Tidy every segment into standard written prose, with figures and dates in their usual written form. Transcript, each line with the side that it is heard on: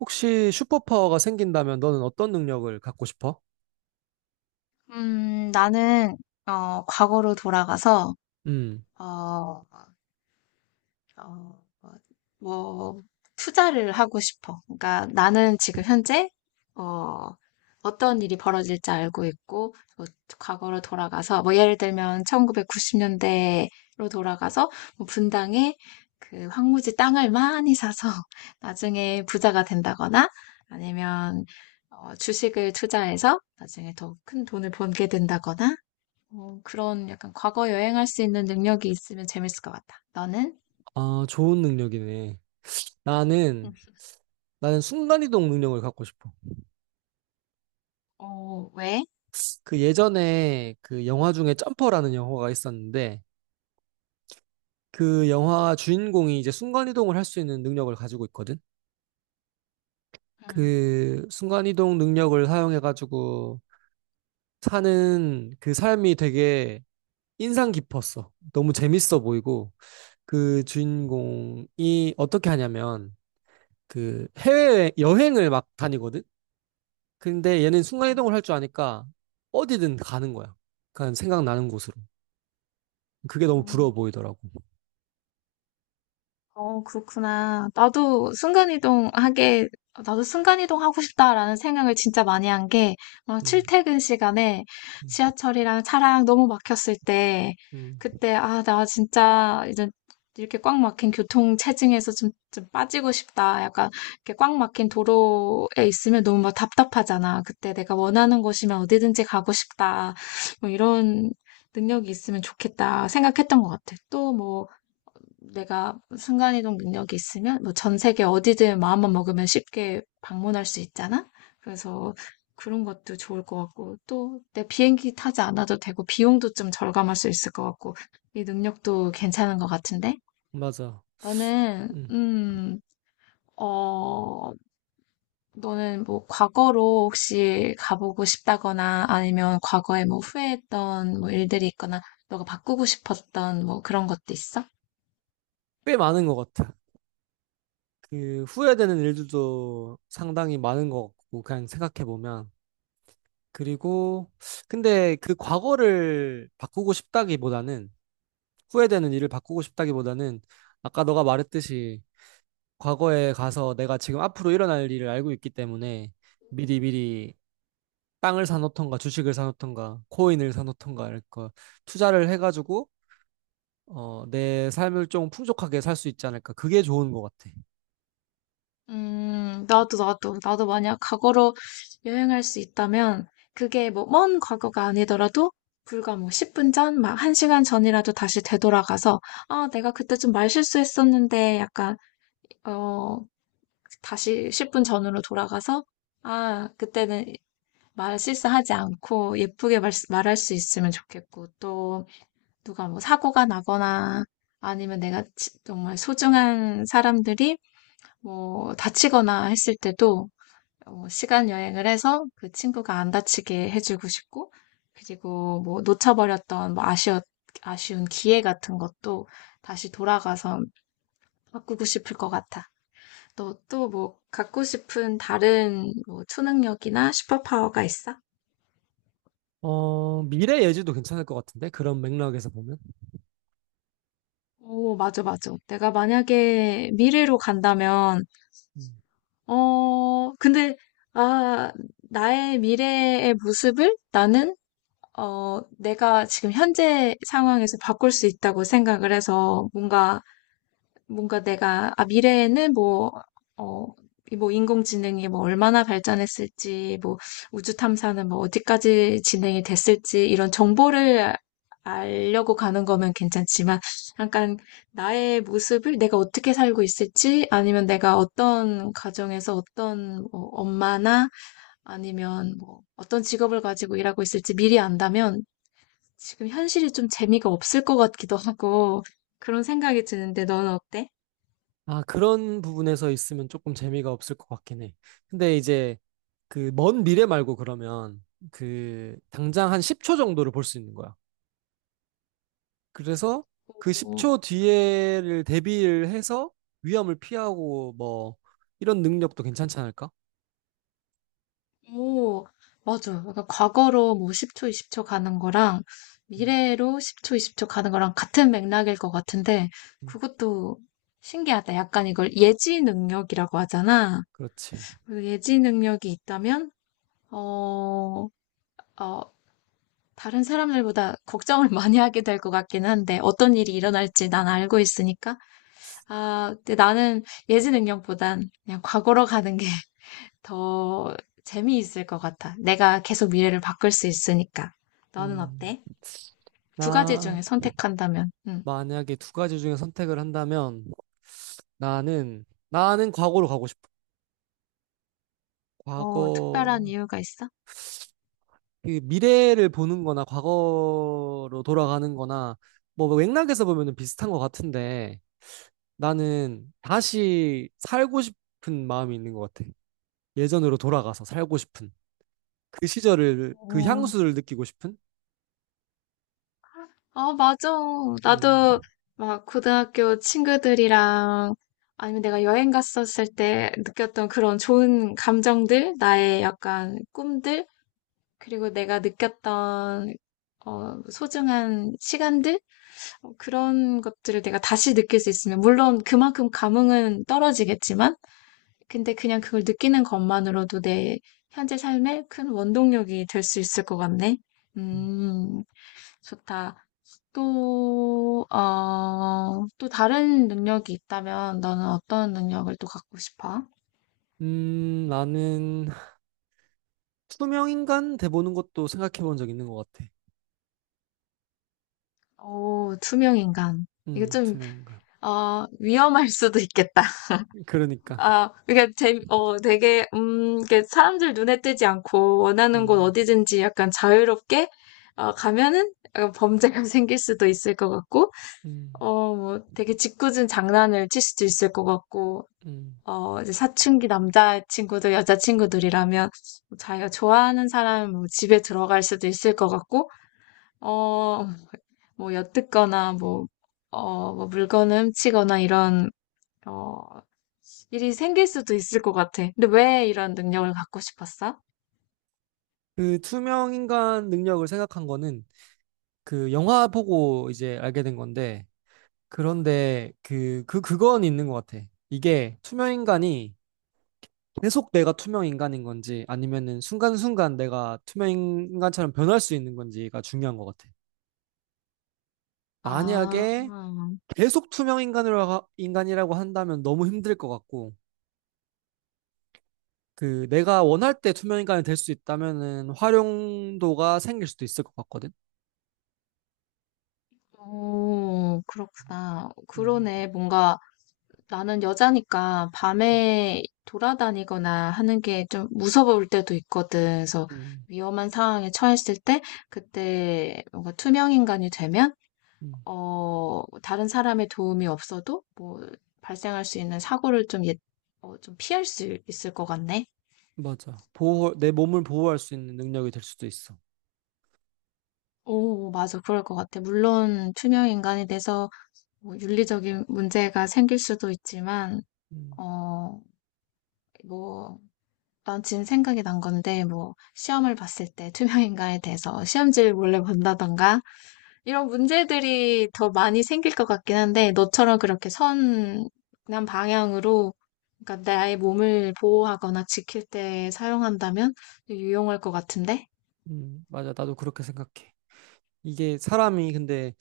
right: 혹시 슈퍼파워가 생긴다면 너는 어떤 능력을 갖고 싶어?
left: 나는, 과거로 돌아가서,
right: 음,
left: 어, 어, 뭐, 투자를 하고 싶어. 그러니까 나는 지금 현재, 어, 어떤 일이 벌어질지 알고 있고, 뭐, 과거로 돌아가서, 뭐, 예를 들면, 1990년대로 돌아가서, 뭐 분당에 그 황무지 땅을 많이 사서, 나중에 부자가 된다거나, 아니면, 주식을 투자해서 나중에 더 큰 돈을 벌게 된다거나, 그런 약간 과거 여행할 수 있는 능력이 있으면 재밌을 것 같다. 너는?
right: 아, 좋은 능력이네.
left: 응.
right: 나는, 나는 순간이동 능력을 갖고 싶어.
left: 왜?
right: 그 예전에 그 영화 중에 점퍼라는 영화가 있었는데, 그 영화 주인공이 이제 순간이동을 할 수 있는 능력을 가지고 있거든? 그 순간이동 능력을 사용해가지고 사는 그 삶이 되게 인상 깊었어. 너무 재밌어 보이고, 그 주인공이 어떻게 하냐면, 그 해외 여행을 막 다니거든? 근데 얘는
left: 응.
right: 순간이동을 할 줄 아니까 어디든 가는 거야. 그냥 생각나는 곳으로. 그게 너무
left: 어,
right: 부러워 보이더라고.
left: 그렇구나. 나도 순간이동 하고 싶다라는 생각을 진짜 많이 한 게,
right: 음,
left: 출퇴근 시간에
right: 음,
left: 지하철이랑 차랑 너무 막혔을 때,
right: 음,
left: 그때, 아, 나 진짜 이제 이렇게 꽉 막힌 교통 체증에서 좀, 빠지고 싶다. 약간 이렇게 꽉 막힌 도로에 있으면 너무 막 답답하잖아. 그때 내가 원하는 곳이면 어디든지 가고 싶다. 뭐 이런 능력이 있으면 좋겠다 생각했던 것 같아. 또 뭐, 내가 순간이동 능력이 있으면 뭐 전 세계 어디든 마음만 먹으면 쉽게 방문할 수 있잖아. 그래서 그런 것도 좋을 것 같고 또 내 비행기 타지 않아도 되고 비용도 좀 절감할 수 있을 것 같고 이 능력도 괜찮은 것 같은데
right: 맞아.
left: 너는
right: 음.
left: 음, 어, 너는 뭐 과거로 혹시 가보고 싶다거나 아니면 과거에 뭐 후회했던 뭐 일들이 있거나 너가 바꾸고 싶었던 뭐 그런 것도 있어?
right: 꽤 많은 것 같아. 그 후회되는 일들도 상당히 많은 것 같고, 그냥 생각해보면. 그리고, 근데 그 과거를 바꾸고 싶다기보다는, 후회되는 일을 바꾸고 싶다기보다는, 아까 너가 말했듯이 과거에 가서 내가 지금 앞으로 일어날 일을 알고 있기 때문에 미리 미리 땅을 사놓던가 주식을 사놓던가 코인을 사놓던가 이렇게 투자를 해가지고 어, 내 삶을 좀 풍족하게 살 수 있지 않을까. 그게 좋은 것 같아.
left: 나도 만약 과거로 여행할 수 있다면, 그게 뭐, 먼 과거가 아니더라도, 불과 뭐, 10분 전, 막, 1시간 전이라도 다시 되돌아가서, 아, 내가 그때 좀 말실수했었는데, 약간, 어, 다시 10분 전으로 돌아가서, 아, 그때는 말실수하지 않고, 예쁘게 말할 수 있으면 좋겠고, 또, 누가 뭐, 사고가 나거나, 아니면 내가 정말 소중한 사람들이, 뭐, 다치거나 했을 때도, 시간 여행을 해서 그 친구가 안 다치게 해주고 싶고, 그리고 뭐 놓쳐버렸던 뭐 아쉬운 기회 같은 것도 다시 돌아가서 바꾸고 싶을 것 같아. 너 또 뭐 갖고 싶은 다른 뭐 초능력이나 슈퍼파워가 있어?
right: 어, 미래 예지도 괜찮을 것 같은데? 그런 맥락에서 보면.
left: 오, 맞아, 맞아. 내가 만약에 미래로 간다면,
right: 음.
left: 근데, 아, 나의 미래의 모습을 나는 내가 지금 현재 상황에서 바꿀 수 있다고 생각을 해서 뭔가 내가, 아, 미래에는 뭐, 어, 이뭐 인공지능이 뭐 얼마나 발전했을지, 뭐 우주 탐사는 뭐 어디까지 진행이 됐을지 이런 정보를 알려고 가는 거면 괜찮지만 약간 나의 모습을 내가 어떻게 살고 있을지 아니면 내가 어떤 가정에서 어떤 뭐 엄마나 아니면 뭐 어떤 직업을 가지고 일하고 있을지 미리 안다면 지금 현실이 좀 재미가 없을 것 같기도 하고 그런 생각이 드는데 너는 어때?
right: 아, 그런 부분에서 있으면 조금 재미가 없을 것 같긴 해. 근데 이제 그 먼 미래 말고 그러면 그 당장 한 10초 정도를 볼 수 있는 거야. 그래서 그
left: 오,
right: 10초 뒤에를 대비를 해서 위험을 피하고 뭐 이런 능력도 괜찮지 않을까?
left: 오, 맞아. 약간 과거로 뭐 10초, 20초 가는 거랑
right: 음,
left: 미래로 10초, 20초 가는 거랑 같은 맥락일 것 같은데
right: 음,
left: 그것도 신기하다. 약간 이걸 예지 능력이라고 하잖아.
right: 그렇지.
left: 그 예지 능력이 있다면 어, 어, 다른 사람들보다 걱정을 많이 하게 될 것 같긴 한데 어떤 일이 일어날지 난 알고 있으니까 아, 근데 나는 예지능력보단 그냥 과거로 가는 게 더 재미있을 것 같아. 내가 계속 미래를 바꿀 수 있으니까. 너는
right: 음,
left: 어때? 두 가지
right: 나
left: 중에 선택한다면, 응.
right: 만약에 두 가지 중에 선택을 한다면 나는 나는 과거로 가고 싶어.
left: 특별한
right: 과거
left: 이유가 있어?
right: 그 미래를 보는 거나 과거로 돌아가는 거나 뭐 맥락에서 보면은 비슷한 것 같은데 나는 다시 살고 싶은 마음이 있는 것 같아. 예전으로 돌아가서 살고 싶은. 그 시절을 그
left: 어,
right: 향수를 느끼고 싶은?
left: 아, 맞아.
right: 음,
left: 나도 막 고등학교 친구들이랑 아니면 내가 여행 갔었을 때 느꼈던 그런 좋은 감정들, 나의 약간 꿈들, 그리고 내가 느꼈던 소중한 시간들? 그런 것들을 내가 다시 느낄 수 있으면, 물론 그만큼 감흥은 떨어지겠지만, 근데 그냥 그걸 느끼는 것만으로도 내 현재 삶에 큰 원동력이 될 수 있을 것 같네. 음, 좋다. 또, 또 다른 능력이 있다면 너는 어떤 능력을 또 갖고 싶어?
right: 나는 투명인간 돼보는 것도 생각해본 적 있는 것 같아.
left: 오, 투명 인간. 이거 좀,
right: 투명인간.
left: 위험할 수도 있겠다.
right: 그러니까.
left: 아, 그게 되게, 이게 사람들 눈에 띄지 않고 원하는 곳
right: 음,
left: 어디든지 약간 자유롭게, 가면은 약간 범죄가 생길 수도 있을 것 같고,
right: 음,
left: 뭐 되게 짓궂은 장난을 칠 수도 있을 것 같고,
right: 음.
left: 이제 사춘기 남자친구들, 여자친구들이라면 뭐 자기가 좋아하는 사람 뭐 집에 들어갈 수도 있을 것 같고, 어, 뭐 엿듣거나 뭐, 뭐 물건을 훔치거나 이런 어, 일이 생길 수도 있을 것 같아. 근데 왜 이런 능력을 갖고 싶었어?
right: 그 투명인간 능력을 생각한 거는 그 영화 보고 이제 알게 된 건데, 그런데 그건 있는 것 같아. 이게 투명인간이 계속 내가 투명인간인 건지 아니면은 순간순간 내가 투명인간처럼 변할 수 있는 건지가 중요한 것 같아.
left: 아,
right: 만약에 계속 투명 인간으로 인간이라고 한다면 너무 힘들 것 같고 그 내가 원할 때 투명 인간이 될 수 있다면은 활용도가 생길 수도 있을 것 같거든.
left: 오, 그렇구나.
right: 음,
left: 그러네. 뭔가 나는 여자니까 밤에 돌아다니거나 하는 게 좀 무서울 때도 있거든. 그래서
right: 음,
left: 위험한 상황에 처했을 때, 그때 뭔가 투명 인간이 되면,
right: 음,
left: 다른 사람의 도움이 없어도 뭐 발생할 수 있는 사고를 좀, 예, 좀 피할 수 있을 것 같네.
right: 맞아. 보호 내 몸을 보호할 수 있는 능력이 될 수도 있어.
left: 오, 맞아. 그럴 것 같아. 물론, 투명 인간이 돼서 뭐 윤리적인 문제가 생길 수도 있지만,
right: 음,
left: 어, 뭐, 난 지금 생각이 난 건데, 뭐, 시험을 봤을 때 투명 인간이 돼서 시험지를 몰래 본다던가, 이런 문제들이 더 많이 생길 것 같긴 한데, 너처럼 그렇게 선한 방향으로, 그러니까 나의 몸을 보호하거나 지킬 때 사용한다면 유용할 것 같은데?
right: 맞아. 나도 그렇게 생각해. 이게 사람이 근데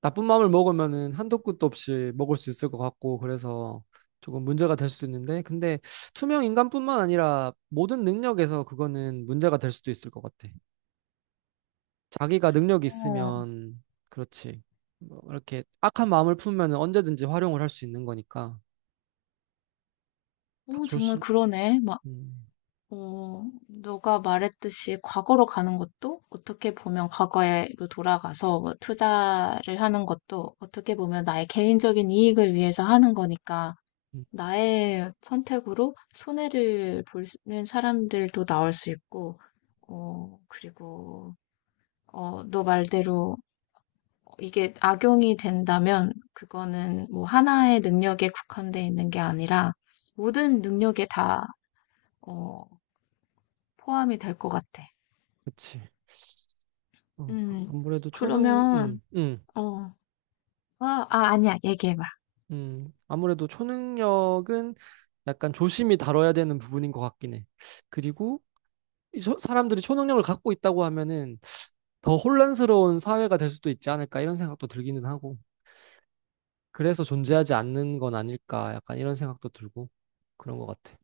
right: 나쁜 마음을 먹으면은 한도 끝도 없이 먹을 수 있을 것 같고 그래서 조금 문제가 될 수 있는데 근데 투명 인간뿐만 아니라 모든 능력에서 그거는 문제가 될 수도 있을 것 같아. 자기가 능력이
left: 어,
right: 있으면 그렇지. 뭐 이렇게 악한 마음을 품으면 언제든지 활용을 할 수 있는 거니까 다
left: 오, 정말
right: 조심.
left: 그러네.
right: 음,
left: 너가 말했듯이 과거로 가는 것도 어떻게 보면 과거로 돌아가서 뭐 투자를 하는 것도 어떻게 보면 나의 개인적인 이익을 위해서 하는 거니까
right: 음,
left: 나의 선택으로 손해를 보는 사람들도 나올 수 있고, 그리고, 너 말대로 이게 악용이 된다면 그거는 뭐 하나의 능력에 국한돼 있는 게 아니라 모든 능력에 다, 어, 포함이 될 것 같아.
right: 그치.
left: 음,
right: 아무래도
left: 그러면, 어, 아니야, 얘기해봐.
right: 아무래도 초능력은 약간 조심히 다뤄야 되는 부분인 것 같긴 해. 그리고 이 사람들이 초능력을 갖고 있다고 하면은 더 혼란스러운 사회가 될 수도 있지 않을까 이런 생각도 들기는 하고. 그래서 존재하지 않는 건 아닐까 약간 이런 생각도 들고 그런 것 같아.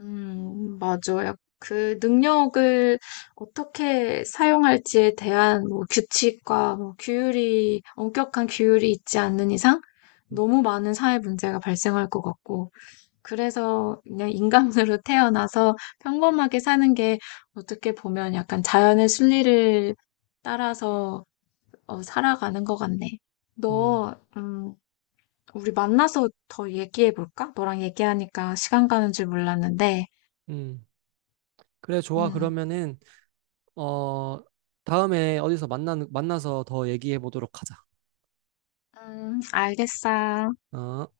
left: 맞아요. 그 능력을 어떻게 사용할지에 대한 뭐 규칙과 뭐 규율이, 엄격한 규율이 있지 않는 이상 너무 많은 사회 문제가 발생할 것 같고, 그래서 그냥 인간으로 태어나서 평범하게 사는 게 어떻게 보면 약간 자연의 순리를 따라서 살아가는 것 같네.
right: 음,
left: 너, 음, 우리 만나서 더 얘기해 볼까? 너랑 얘기하니까 시간 가는 줄 몰랐는데.
right: 음. 그래, 좋아.
left: 음,
right: 그러면은, 어, 다음에 어디서 만나서 더 얘기해 보도록 하자.
left: 알겠어.
right: 어?